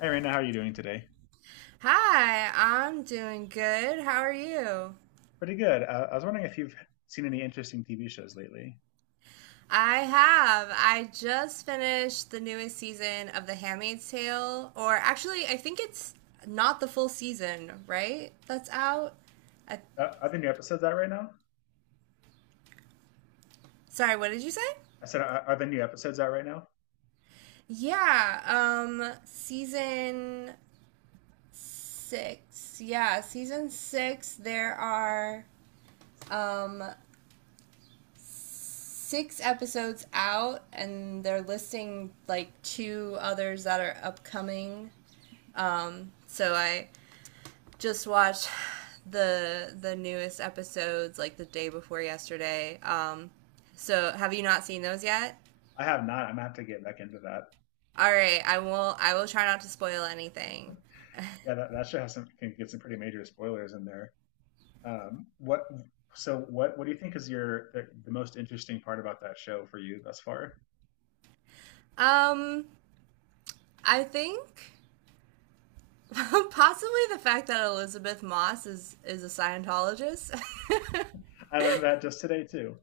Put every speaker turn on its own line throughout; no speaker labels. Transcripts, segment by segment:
Hey, Raina, how are you doing today?
Hi, I'm doing good. How are you?
Pretty good. I was wondering if you've seen any interesting TV shows lately.
I have. I just finished the newest season of The Handmaid's Tale, or actually, I think it's not the full season, right? That's out. I,
Are there new episodes out right now?
Sorry, what did you say?
I said, are there new episodes out right now?
Yeah, season six. Yeah, season six, there are um six episodes out, and they're listing like two others that are upcoming. So I just watched the newest episodes like the day before yesterday. So have you not seen those yet?
I have not. I'm gonna have to get back into that.
All right, I will. I will try not to spoil anything.
Yeah, that show has some can get some pretty major spoilers in there. What? So what? What do you think is the most interesting part about that show for you thus far?
Um, I think possibly the fact that Elizabeth Moss is a Scientologist.
I learned that just today too.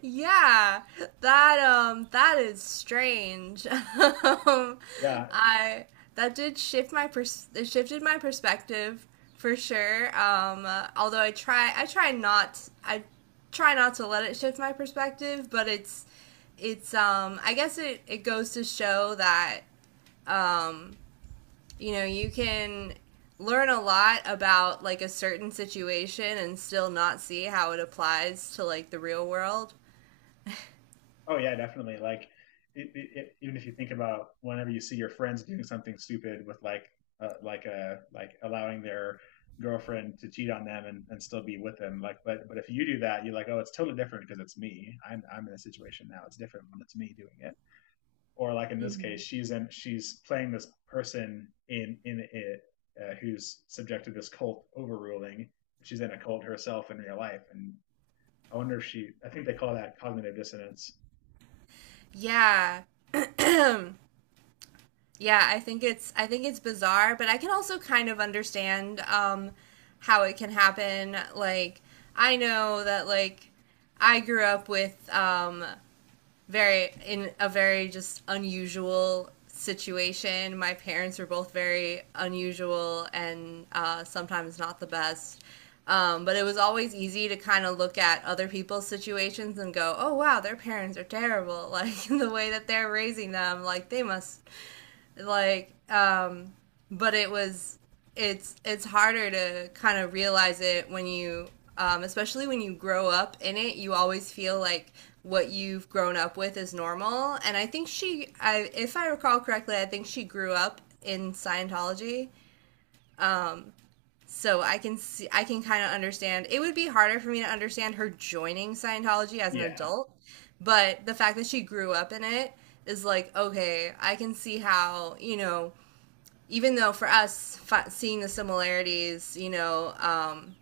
Yeah, that that is strange. Um,
Yeah.
I that did shift my pers it shifted my perspective for sure. Although I try not to let it shift my perspective, but it's I guess it goes to show that um you can learn a lot about like a certain situation and still not see how it applies to like the real world.
Oh yeah, definitely. Like, even if you think about whenever you see your friends doing something stupid with like a like allowing their girlfriend to cheat on them and still be with them, like, but if you do that, you're like, oh, it's totally different because it's me. I'm in a situation now. It's different when it's me doing it. Or like in this case, she's playing this person in it who's subject to this cult overruling. She's in a cult herself in real life, and I wonder if she. I think they call that cognitive dissonance.
Yeah. Yeah, I think it's bizarre, but I can also kind of understand how it can happen. Like I know that like I grew up with very in a very just unusual situation. My parents were both very unusual and sometimes not the best. But it was always easy to kind of look at other people's situations and go, oh, wow, their parents are terrible. Like the way that they're raising them, like they must like um but it was it's harder to kind of realize it when you especially when you grow up in it you always feel like what you've grown up with is normal, and I think she I, if I recall correctly I think she grew up in scientology, so I can kind of understand. It would be harder for me to understand her joining scientology as an
Yeah.
adult, but the fact that she grew up in it is like, okay, I can see how, you know, even though for us seeing the similarities, you know,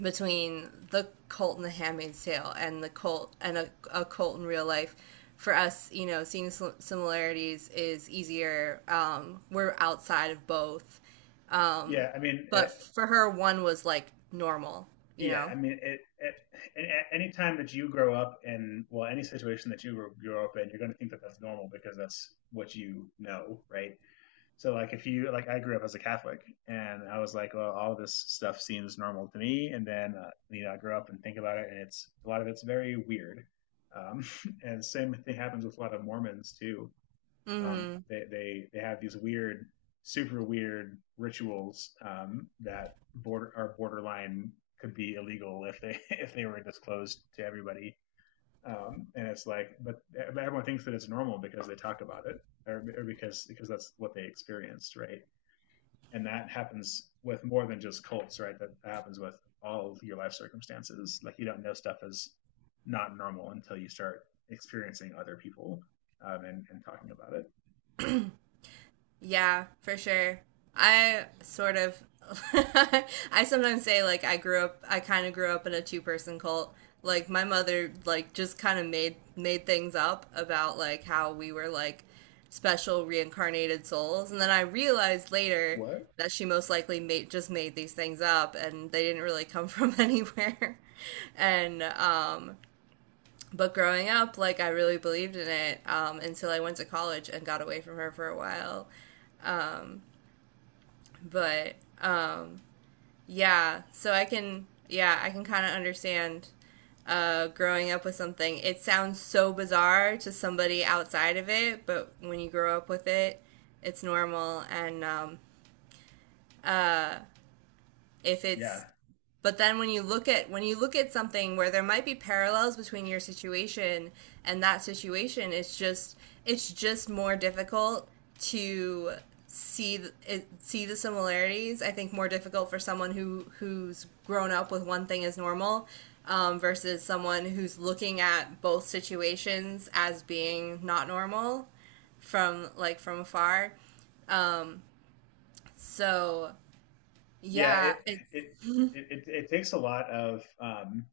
between the cult and the Handmaid's Tale and the cult and a cult in real life, for us, you know, seeing similarities is easier. We're outside of both, um,
Yeah, I mean, uh
but for her, one was like normal, you
yeah,
know.
I mean, any time that you grow up in, well, any situation that you grow up in, you're going to think that that's normal because that's what you know, right? So, like, if you, like, I grew up as a Catholic and I was like, well, all this stuff seems normal to me. And then, you know, I grow up and think about it and it's, a lot of it's very weird. Um, and same thing happens with a lot of Mormons too,
Hmm.
they have these weird, super weird rituals, that border are borderline could be illegal if they if they were disclosed to everybody. And it's like, but everyone thinks that it's normal because they talk about it, or because that's what they experienced, right? And that happens with more than just cults, right? That happens with all of your life circumstances. Like you don't know stuff is not normal until you start experiencing other people, and talking about it.
Yeah, for sure. I sort of, I sometimes say like I grew up, I kind of grew up in a two-person cult. Like my mother, like just kind of made things up about like how we were like special reincarnated souls, and then I realized later
What?
that she most likely made just made these things up, and they didn't really come from anywhere. And But growing up, like I really believed in it, until I went to college and got away from her for a while, but. Yeah, I can kind of understand, growing up with something. It sounds so bizarre to somebody outside of it, but when you grow up with it, it's normal. And if
Yeah.
it's but then when you look at, when you look at something where there might be parallels between your situation and that situation, it's just more difficult to see the similarities. I think more difficult for someone who's grown up with one thing as normal, versus someone who's looking at both situations as being not normal, from like from afar. So
Yeah.
yeah,
It,
it's
it takes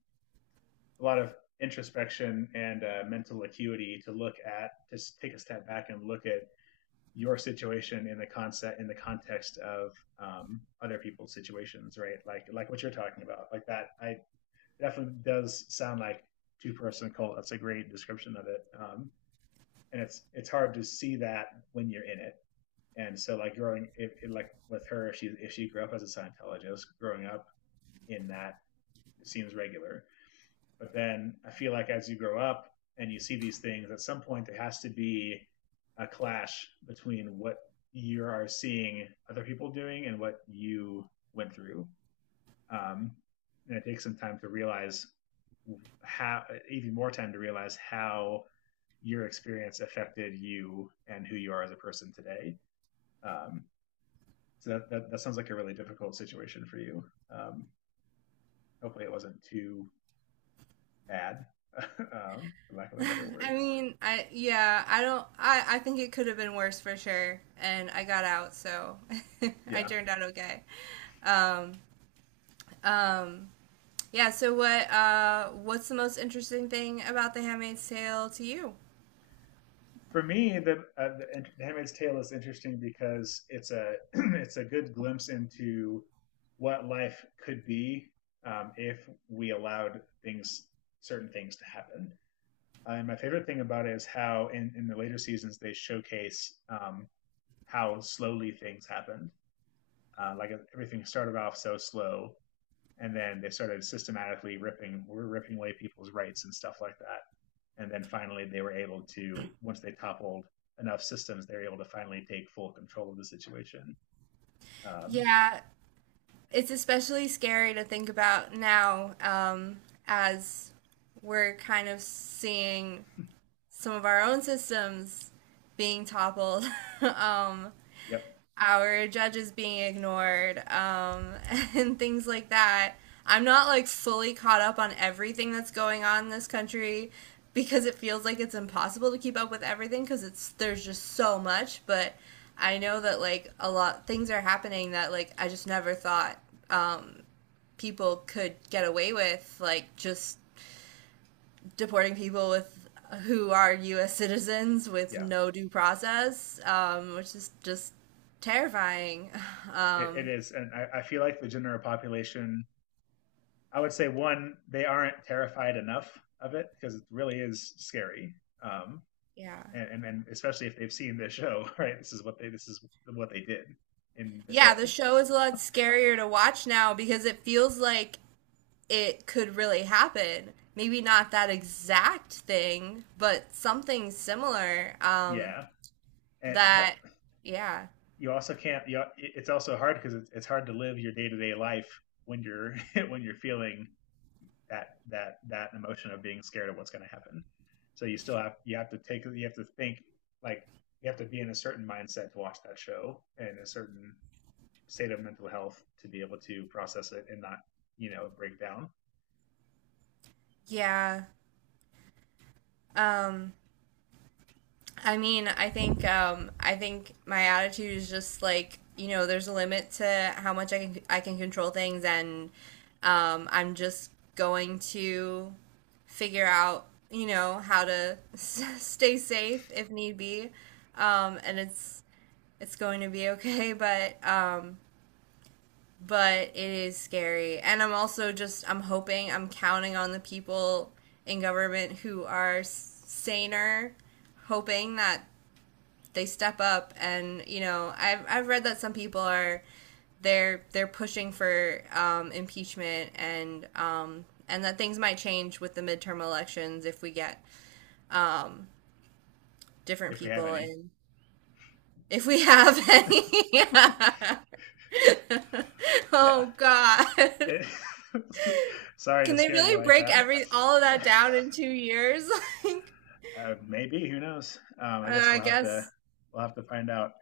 a lot of introspection and mental acuity to take a step back and look at your situation in the context of, other people's situations, right? Like what you're talking about, like that, I definitely does sound like two-person cult. That's a great description of it. And it's hard to see that when you're in it. And so like growing, if, like with her, if she grew up as a Scientologist growing up, in that it seems regular. But then I feel like as you grow up and you see these things, at some point there has to be a clash between what you are seeing other people doing and what you went through. Um, and it takes some time to realize how, even more time to realize how your experience affected you and who you are as a person today. Um, so that sounds like a really difficult situation for you. Um, Hopefully it wasn't too bad, for lack of a better word.
I mean, I yeah, I don't. I think it could have been worse for sure, and I got out, so I
Yeah,
turned out okay. Um, um, yeah. What's the most interesting thing about The Handmaid's Tale to you?
for me, the Handmaid's Tale is interesting because it's a it's a good glimpse into what life could be, if we allowed things certain things to happen. And my favorite thing about it is how in the later seasons they showcase, how slowly things happened. Everything started off so slow, and then they started systematically ripping away people's rights and stuff like that. And then finally, they were able to, once they toppled enough systems, they were able to finally take full control of the situation. Um,
Yeah, it's especially scary to think about now, as we're kind of seeing some of our own systems being toppled. Um,
yep.
our judges being ignored, and things like that. I'm not like fully caught up on everything that's going on in this country because it feels like it's impossible to keep up with everything because it's there's just so much. But I know that like a lot things are happening that like I just never thought um, people could get away with, like just deporting people with who are U.S. citizens with
Yeah,
no due process, which is just terrifying.
it
Um,
is. And I feel like the general population, I would say, one, they aren't terrified enough of it because it really is scary. Um,
yeah,
and especially if they've seen the show, right? This is what they did in the show.
yeah. The show is a lot scarier to watch now because it feels like it could really happen. Maybe not that exact thing, but something similar.
Yeah, and
That,
but
yeah,
you also can't. It's also hard because it's hard to live your day to day life when you're when you're feeling that emotion of being scared of what's going to happen. So you have to take you have to think like you have to be in a certain mindset to watch that show and a certain state of mental health to be able to process it and not break down
yeah. Um, I mean, I think my attitude is just like, you know, there's a limit to how much I can control things, and I'm just going to figure out, you know, how to s- stay safe if need be, and it's going to be okay, but it is scary, and I'm also just, I'm hoping, I'm counting on the people in government who are s- saner, hoping that they step up. And you know, I've read that some people are, they're pushing for impeachment, and that things might change with the midterm elections if we get um, different
if we have
people.
any.
And if we have any. Yeah.
Yeah.
Oh God.
Sorry
Can
to
they
scare you
really
like
break
that.
every all of that down in 2 years? Like,
Maybe who knows? I guess
I guess
we'll have to find out.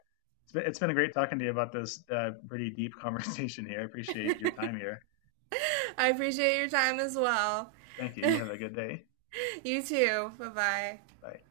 It's been great talking to you about this, pretty deep conversation here. I appreciate your time here.
I appreciate your time as well.
Thank you. You have a good day.
You too. Bye bye.
Bye.